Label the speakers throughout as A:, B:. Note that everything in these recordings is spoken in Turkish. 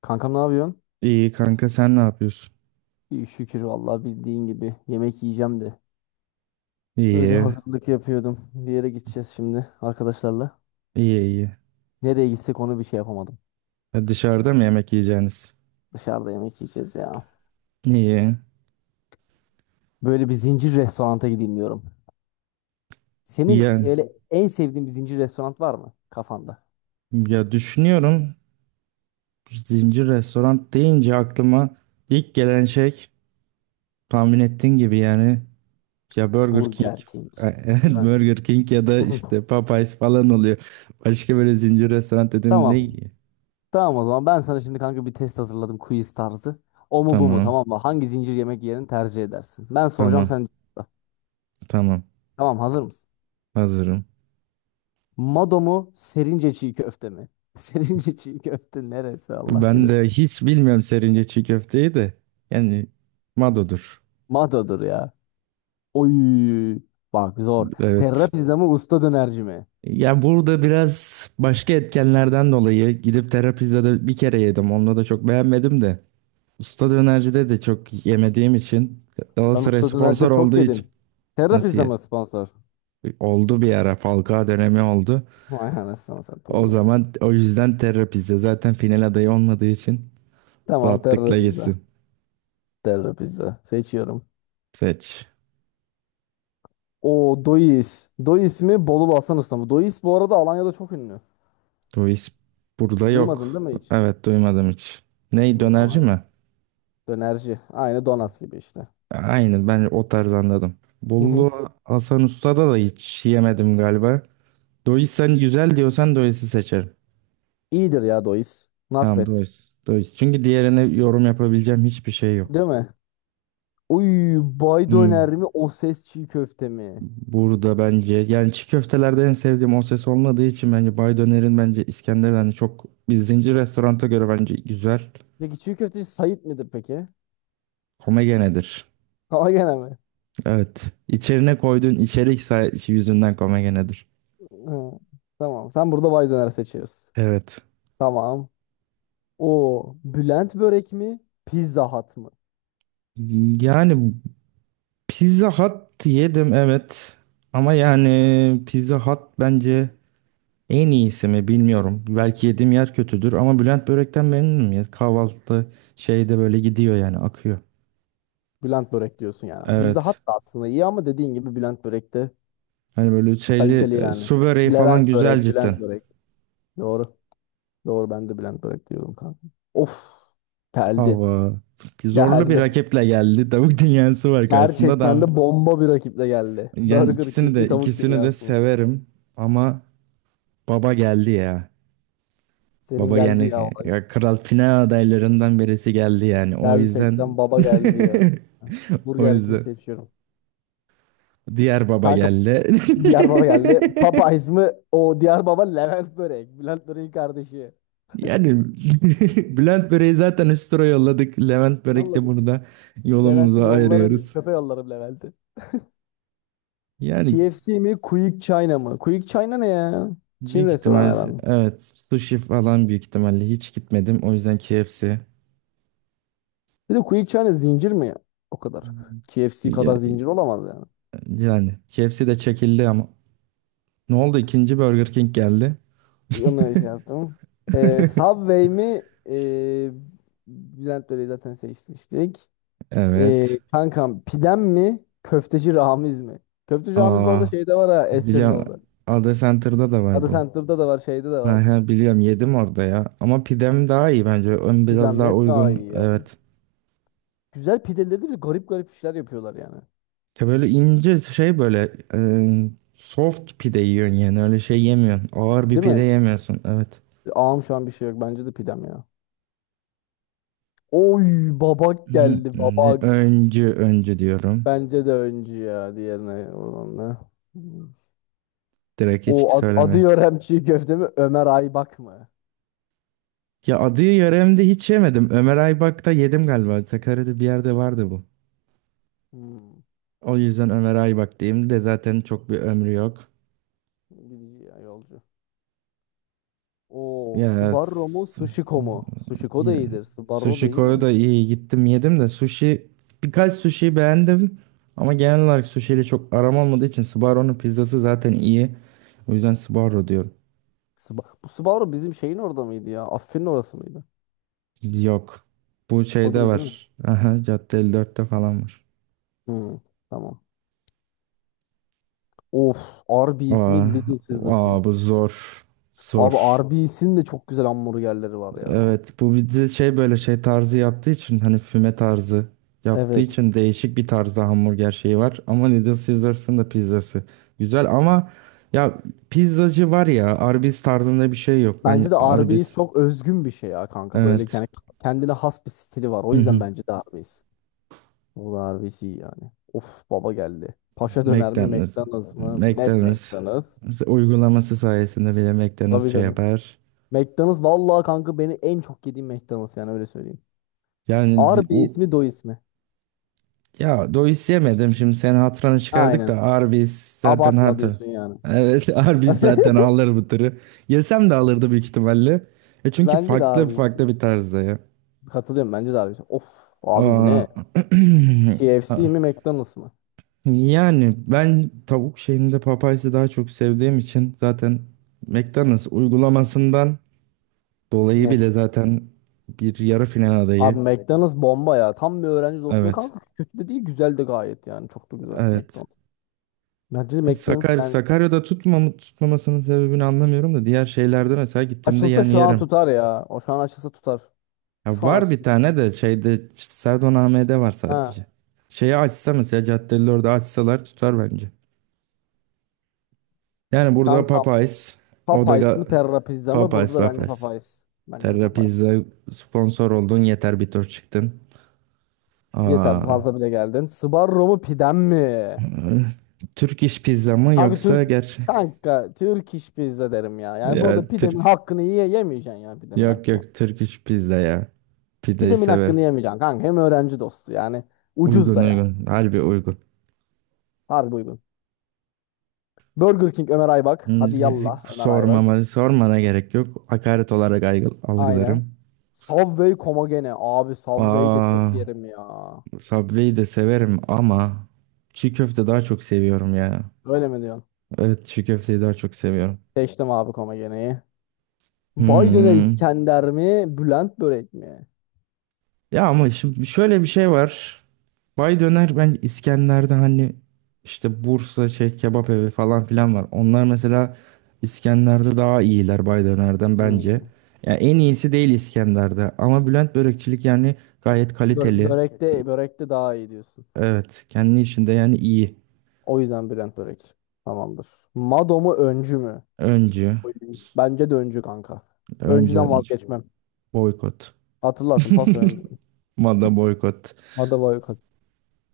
A: Kankam ne yapıyorsun?
B: İyi kanka sen ne yapıyorsun?
A: İyi şükür vallahi bildiğin gibi yemek yiyeceğim de. Öyle
B: İyi,
A: hazırlık yapıyordum. Bir yere gideceğiz şimdi arkadaşlarla.
B: iyi iyi.
A: Nereye gitsek onu bir şey yapamadım.
B: Ya dışarıda mı yemek yiyeceğiniz?
A: Dışarıda yemek yiyeceğiz ya.
B: İyi.
A: Böyle bir zincir restoranta gideyim diyorum. Senin
B: Ya,
A: öyle en sevdiğin bir zincir restoran var mı kafanda?
B: ya düşünüyorum, zincir restoran deyince aklıma ilk gelen şey tahmin ettiğin gibi, yani ya Burger King.
A: Burger King. Değil
B: Evet,
A: mi?
B: Burger King ya da işte Popeyes falan oluyor. Başka böyle zincir restoran dedim, ne
A: Tamam.
B: iyi?
A: Tamam o zaman ben sana şimdi kanka bir test hazırladım quiz tarzı. O mu bu mu
B: Tamam,
A: tamam mı? Hangi zincir yemek yerini tercih edersin? Ben soracağım
B: tamam,
A: sen
B: tamam,
A: tamam hazır mısın?
B: hazırım.
A: Mado mu? Serince çiğ köfte mi? Serince çiğ köfte neresi Allah
B: Ben
A: bilir.
B: de hiç bilmiyorum serince çiğ köfteyi de, yani Mado'dur.
A: Mado'dur ya. Oy. Bak zor. Terra
B: Evet.
A: pizza mı usta dönerci mi?
B: Ya burada biraz başka etkenlerden dolayı gidip terapizde de bir kere yedim. Onunla da çok beğenmedim de. Usta dönercide de çok yemediğim için,
A: Ben
B: Galatasaray
A: usta
B: sponsor
A: dönerci çok
B: olduğu için.
A: yedim. Terra
B: Nasıl
A: pizza
B: ye?
A: mı sponsor?
B: Oldu, bir ara Falcao dönemi oldu.
A: Vay anasını satayım
B: O
A: ya.
B: zaman, o yüzden terapizde zaten final adayı olmadığı için
A: Tamam Terra
B: rahatlıkla
A: pizza.
B: gitsin.
A: Terra pizza. Seçiyorum.
B: Seç.
A: O Dois. Dois mi? Bolulu Hasan Usta mı? Dois bu arada Alanya'da çok ünlü.
B: Bu iş burada
A: Duymadın
B: yok.
A: değil mi hiç?
B: Evet, duymadım hiç. Ney
A: Evet,
B: dönerci
A: Alanya.
B: mi?
A: Dönerci. Aynı Donas gibi işte.
B: Aynen, ben o tarz anladım.
A: Hı hı.
B: Bollu Hasan Usta'da da hiç yemedim galiba. Dois sen güzel diyorsan Dois'i seçerim.
A: İyidir ya Dois. Not
B: Tamam.
A: bad.
B: Dois. Dois. Çünkü diğerine yorum yapabileceğim hiçbir şey yok.
A: Değil mi? Uy bay
B: Hmm,
A: döner mi o ses çiğ köfte mi?
B: Burada bence, yani çiğ köftelerde en sevdiğim o ses olmadığı için, bence Bay Döner'in, bence İskender'den hani çok, bir zincir restoranta göre bence güzel.
A: Peki çiğ köfteci Sait midir peki?
B: Komegenedir.
A: Ama gene mi?
B: Evet. İçerine koyduğun içerik yüzünden komegenedir.
A: Ha, tamam sen burada bay döner seçiyorsun.
B: Evet.
A: Tamam. O Bülent börek mi? Pizza Hut mı?
B: Yani Pizza Hut yedim, evet. Ama yani Pizza Hut bence en iyisi mi bilmiyorum. Belki yediğim yer kötüdür, ama Bülent Börek'ten memnunum ya. Kahvaltı şeyde böyle gidiyor, yani akıyor.
A: Bülent börek diyorsun yani. Pizza Hut
B: Evet.
A: da aslında iyi ama dediğin gibi Bülent börek de
B: Hani böyle şeyli
A: kaliteli yani.
B: su böreği falan
A: Levent
B: güzel
A: börek,
B: cidden.
A: Bülent börek. Doğru. Doğru ben de Bülent börek diyordum kanka. Of. Geldi.
B: Ama zorlu bir
A: Geldi.
B: rakiple geldi. Tavuk dünyası var karşısında
A: Gerçekten
B: da.
A: de bomba bir rakiple geldi.
B: Yani
A: Burger
B: ikisini
A: King mi
B: de
A: tavuk
B: ikisini de
A: dünyası mı?
B: severim ama baba geldi ya.
A: Senin
B: Baba,
A: geldi ya
B: yani
A: olay.
B: ya kral final adaylarından birisi geldi yani. O yüzden
A: Gerçekten baba geldi ya.
B: o
A: Burger King
B: yüzden
A: seçiyorum.
B: diğer baba
A: Kanka
B: geldi.
A: diğer baba geldi. Popeyes mi? O diğer baba Levent Börek. Bülent Börek'in kardeşi.
B: Yani Bülent Börek'i zaten üst tura yolladık. Levent Börek de
A: Yolladık.
B: burada
A: Levent'i
B: yolumuzu
A: yollarım.
B: ayırıyoruz.
A: Çöpe yollarım Levent'i.
B: Yani
A: KFC mi? Quick China mı? Quick China ne ya? Çin
B: büyük
A: restoranı
B: ihtimal,
A: herhalde.
B: evet, sushi falan, büyük ihtimalle hiç gitmedim. O yüzden KFC.
A: Bir de Quick China zincir mi ya? O kadar. KFC
B: Ya-
A: kadar zincir olamaz yani.
B: Yani KFC de çekildi ama. Ne oldu? İkinci Burger King geldi.
A: Onu şey yaptım. Subway mi? Ee, Bülent Börek'i zaten seçmiştik.
B: Evet.
A: Kankam pidem mi? Köfteci Ramiz mi? Köfteci Ramiz bu arada
B: Aa.
A: şeyde var ha Esen'in
B: Biliyorum.
A: orada.
B: Ada Center'da da var
A: Ada
B: bu.
A: Center'da da var şeyde de var.
B: Ha, ha, biliyorum, yedim orada ya. Ama pidem daha iyi bence. Ön
A: Pidem
B: biraz daha
A: net daha
B: uygun.
A: iyi ya.
B: Evet.
A: Güzel pideleri de bir garip garip işler yapıyorlar yani.
B: Ya böyle ince şey, böyle soft pide yiyorsun yani. Öyle şey yemiyorsun. Ağır bir
A: Değil
B: pide
A: mi?
B: yemiyorsun. Evet.
A: Ağam şu an bir şey yok. Bence de pidem ya. Oy babak
B: Hı,
A: geldi
B: Şimdi
A: babak.
B: öncü öncü diyorum.
A: Bence de öncü ya diğerine olan. Hmm.
B: Direkt hiç
A: Adı
B: söyleme.
A: Yörem çiğ köfte mi? Ömer Aybak mı?
B: Ya adı yöremde hiç yemedim. Ömer Aybak'ta yedim galiba. Sakarya'da bir yerde vardı bu.
A: Hmm.
B: O yüzden Ömer Aybak diyeyim, de zaten çok bir ömrü yok.
A: Gidici ya yolcu. O
B: Ya
A: Sbarro mu Sushiko mu? Sushiko da
B: Ya,
A: iyidir. Sbarro da
B: Sushi
A: iyi de.
B: Ko'ya da iyi gittim, yedim de sushi, birkaç sushi beğendim, ama genel olarak sushi ile çok aram olmadığı için, Sbarro'nun pizzası zaten iyi. O yüzden Sbarro diyorum.
A: Bu Sbarro bizim şeyin orada mıydı ya? Affin'in orası mıydı?
B: Yok. Bu
A: O
B: şeyde
A: değil değil mi?
B: var. Aha, Cadde 54'te falan var.
A: Hı, tamam. Of. Arby's
B: Aa,
A: mi Little Caesars
B: aa,
A: mı?
B: bu zor. Zor.
A: Abi Arby's'in de çok güzel hamburgerleri var ya.
B: Evet, bu bizi şey, böyle şey tarzı yaptığı için, hani füme tarzı yaptığı
A: Evet.
B: için, değişik bir tarzda hamburger şeyi var. Ama Little Caesars'ın da pizzası güzel ama, ya pizzacı var ya, Arby's tarzında bir şey yok. Ben
A: Bence de
B: Arby's.
A: Arby's çok özgün bir şey ya kanka. Böyle
B: Evet.
A: yani kendine has bir stili var. O
B: Hı
A: yüzden
B: hı.
A: bence de Arby's. O da Arby's iyi yani. Of baba geldi. Paşa döner mi
B: McDonald's.
A: McDonald's mı? Net
B: McDonald's
A: McDonald's.
B: uygulaması sayesinde bile McDonald's
A: Tabii
B: şey
A: canım.
B: yapar.
A: McDonald's vallahi kanka beni en çok yediğim McDonald's yani öyle söyleyeyim.
B: Yani
A: Arby
B: o.
A: ismi do ismi.
B: Ya Dois yemedim, şimdi senin hatırını çıkardık
A: Aynen.
B: da, Arby's zaten
A: Abartma
B: hatır.
A: diyorsun yani.
B: Evet. Arby's zaten alır bu tırı. Yesem de alırdı büyük ihtimalle. E çünkü
A: Bence de
B: farklı
A: Arby bir isim.
B: farklı bir tarzda ya.
A: Katılıyorum bence de Arby bir isim. Of abi bu
B: Aa,
A: ne? KFC
B: ah,
A: mi McDonald's mı?
B: yani ben tavuk şeyinde Popeyes'i daha çok sevdiğim için, zaten McDonald's uygulamasından dolayı bile,
A: Net.
B: zaten bir yarı final
A: Abi
B: adayı.
A: McDonald's bomba ya. Tam bir öğrenci dostu ve
B: Evet.
A: kanka kötü de değil güzel de gayet yani. Çok da güzel
B: Evet.
A: McDonald's. Bence de McDonald's yani
B: Sakarya'da tutmamasının sebebini anlamıyorum da, diğer şeylerde mesela gittiğimde
A: açılsa
B: yani
A: şu an
B: yerim.
A: tutar ya. O şu an açılsa tutar.
B: Ya
A: Şu an
B: var bir
A: açılsa.
B: tane de şeyde, işte Serdaname'de var
A: Ha.
B: sadece. Şeyi açsa, mesela caddeleri orada açsalar tutar bence. Yani burada
A: Kanka
B: Popeyes, o da
A: Popeyes mi
B: ga-
A: Terra Pizza mı? Burada
B: Popeyes,
A: da bence
B: Popeyes.
A: Popeyes. Bence de
B: Terra Pizza
A: Popeyes.
B: sponsor oldun, yeter, bir tur çıktın.
A: Yeter
B: Aa,
A: fazla bile geldin. Sbarro mu pidem mi?
B: Türk iş pizza mı
A: Kanka Türk
B: yoksa
A: hangi? Kanka Türk iş pizza derim ya. Yani burada
B: Ya
A: pidemin
B: Türk,
A: hakkını yemeyeceksin ya pidemin
B: yok
A: hakkını.
B: yok, Türk iş pizza ya. Pideyi
A: Pidemin
B: sever.
A: hakkını yemeyeceksin kanka. Hem öğrenci dostu yani. Ucuz
B: Uygun,
A: da ya.
B: uygun. Harbi uygun.
A: Harbi uygun. Burger King Ömer Aybak. Hadi yallah Ömer Aybak.
B: Sormana gerek yok. Hakaret olarak
A: Aynen.
B: algılarım.
A: Subway Komagene. Abi Subway de
B: Aa,
A: çok yerim ya.
B: Subway'i de severim ama çiğ köfte daha çok seviyorum ya.
A: Öyle mi diyorsun?
B: Evet, çiğ köfteyi daha çok seviyorum.
A: Seçtim abi Komagene'yi. Baydöner
B: Hmm.
A: İskender mi? Bülent börek mi?
B: Ya ama şimdi şöyle bir şey var. Bay Döner, ben İskender'de hani işte Bursa şey kebap evi falan filan var. Onlar mesela İskender'de daha iyiler Bay Döner'den bence.
A: Hmm.
B: Yani en iyisi değil İskender'de, ama Bülent Börekçilik yani gayet kaliteli.
A: Börekte daha iyi diyorsun.
B: Evet. Kendi işinde yani iyi.
A: O yüzden Brent Brake. Tamamdır. Mado mu öncü mü?
B: Öncü.
A: Oy. Bence de öncü kanka.
B: Önce
A: Öncüden
B: öncü.
A: vazgeçmem.
B: Boykot.
A: Hatırlarsın paso öncü.
B: Moda boykot.
A: Mado var yok.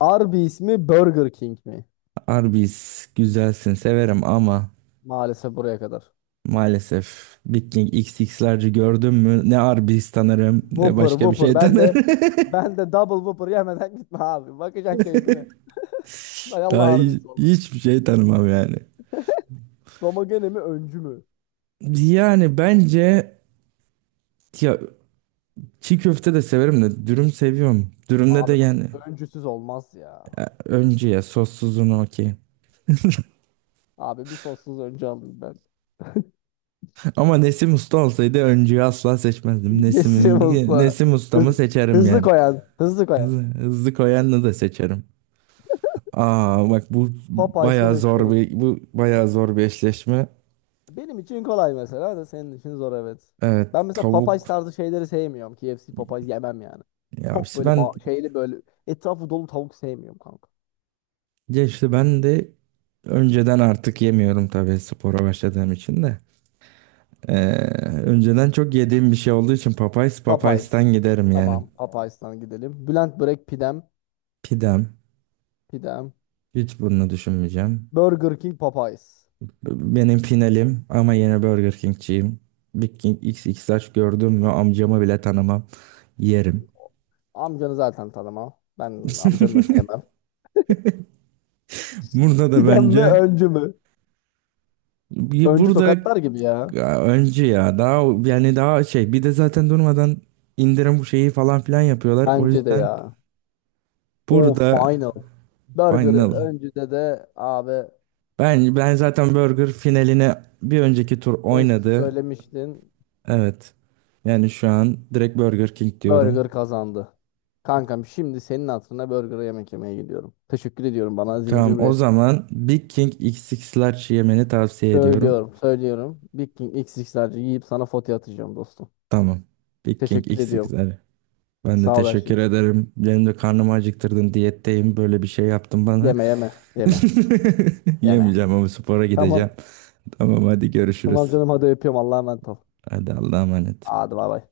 A: Arby's mi Burger King mi?
B: Arby's güzelsin, severim ama
A: Maalesef buraya kadar.
B: maalesef Big King XX'lerci gördüm mü, ne Arby's tanırım ne
A: Whopper
B: başka bir
A: Whopper
B: şey
A: ben de
B: tanırım.
A: ben de double Whopper yemeden gitme abi. Bakacaksın keyfine. Hay
B: Daha
A: Allah Arby's valla.
B: hiçbir şey tanımam yani.
A: Domagene mi öncü mü?
B: Yani bence, ya çiğ köfte de severim de, dürüm seviyorum. Dürümde de
A: Abi ko-
B: yani
A: öncüsüz olmaz ya.
B: öncü, ya sossuzunu okey.
A: Abi bir sossuz öncü aldım ben.
B: Ama Nesim Usta olsaydı öncüyü asla seçmezdim.
A: Nesim usta.
B: Nesim Usta'mı
A: Hız-
B: seçerim
A: hızlı
B: yani.
A: koyan. Hızlı koyan.
B: Hızlı, hızlı koyanını da seçerim. Aa, bak, bu
A: Popeyes mi
B: bayağı zor
A: McDonald's mı?
B: bir, eşleşme.
A: Benim için kolay mesela da senin için zor evet.
B: Evet,
A: Ben mesela
B: tavuk.
A: Popeyes tarzı şeyleri sevmiyorum. KFC Popeyes yemem yani.
B: Ya
A: Çok
B: işte
A: böyle
B: ben
A: ba- şeyli böyle etrafı dolu tavuk sevmiyorum kanka.
B: ya işte ben de önceden artık yemiyorum, tabii spora başladığım için de. Ee, önceden çok yediğim bir şey olduğu için, Popeyes
A: Popeyes.
B: Popeyes'ten giderim yani.
A: Tamam Popeyes'tan gidelim. Bülent Börek pidem.
B: Pidem.
A: Pidem.
B: Hiç bunu düşünmeyeceğim.
A: Burger King Popeyes.
B: Benim finalim ama, yine Burger King'ciyim. Big King X X XXL gördüm mü amcamı bile tanımam. Yerim.
A: Amcanı zaten tanımam. Ben amcanı da sevmem.
B: Burada da
A: Pidem mi
B: bence,
A: öncü mü? Öncü
B: burada
A: tokatlar gibi ya.
B: ya önce ya daha, yani daha şey, bir de zaten durmadan indirim bu şeyi falan filan yapıyorlar. O
A: Bence de
B: yüzden
A: ya. O
B: burada
A: final. Burger
B: final.
A: öncüde de abi
B: Ben zaten Burger finaline bir önceki tur
A: önce
B: oynadı.
A: söylemiştin.
B: Evet. Yani şu an direkt Burger King
A: Burger
B: diyorum.
A: kazandı. Kankam şimdi senin hatırına burger yemek yemeye gidiyorum. Teşekkür ediyorum bana
B: Tamam,
A: zincir bir
B: o
A: restoran.
B: zaman Big King X X Large yemeni tavsiye ediyorum.
A: Söylüyorum, söylüyorum. Big King XX'lerce yiyip sana fotoğraf atacağım dostum.
B: Tamam. Big King
A: Teşekkür ediyorum.
B: X8'ler. Ben de
A: Sağ ol her şey
B: teşekkür
A: için.
B: ederim. Benim de karnımı acıktırdın. Diyetteyim. Böyle bir şey yaptın bana.
A: Yeme yeme yeme yeme.
B: Yemeyeceğim ama spora gideceğim.
A: Tamam.
B: Tamam, hadi görüşürüz.
A: Tamam canım hadi öpüyorum. Allah'a emanet ol.
B: Hadi Allah'a emanet.
A: Hadi bay bay.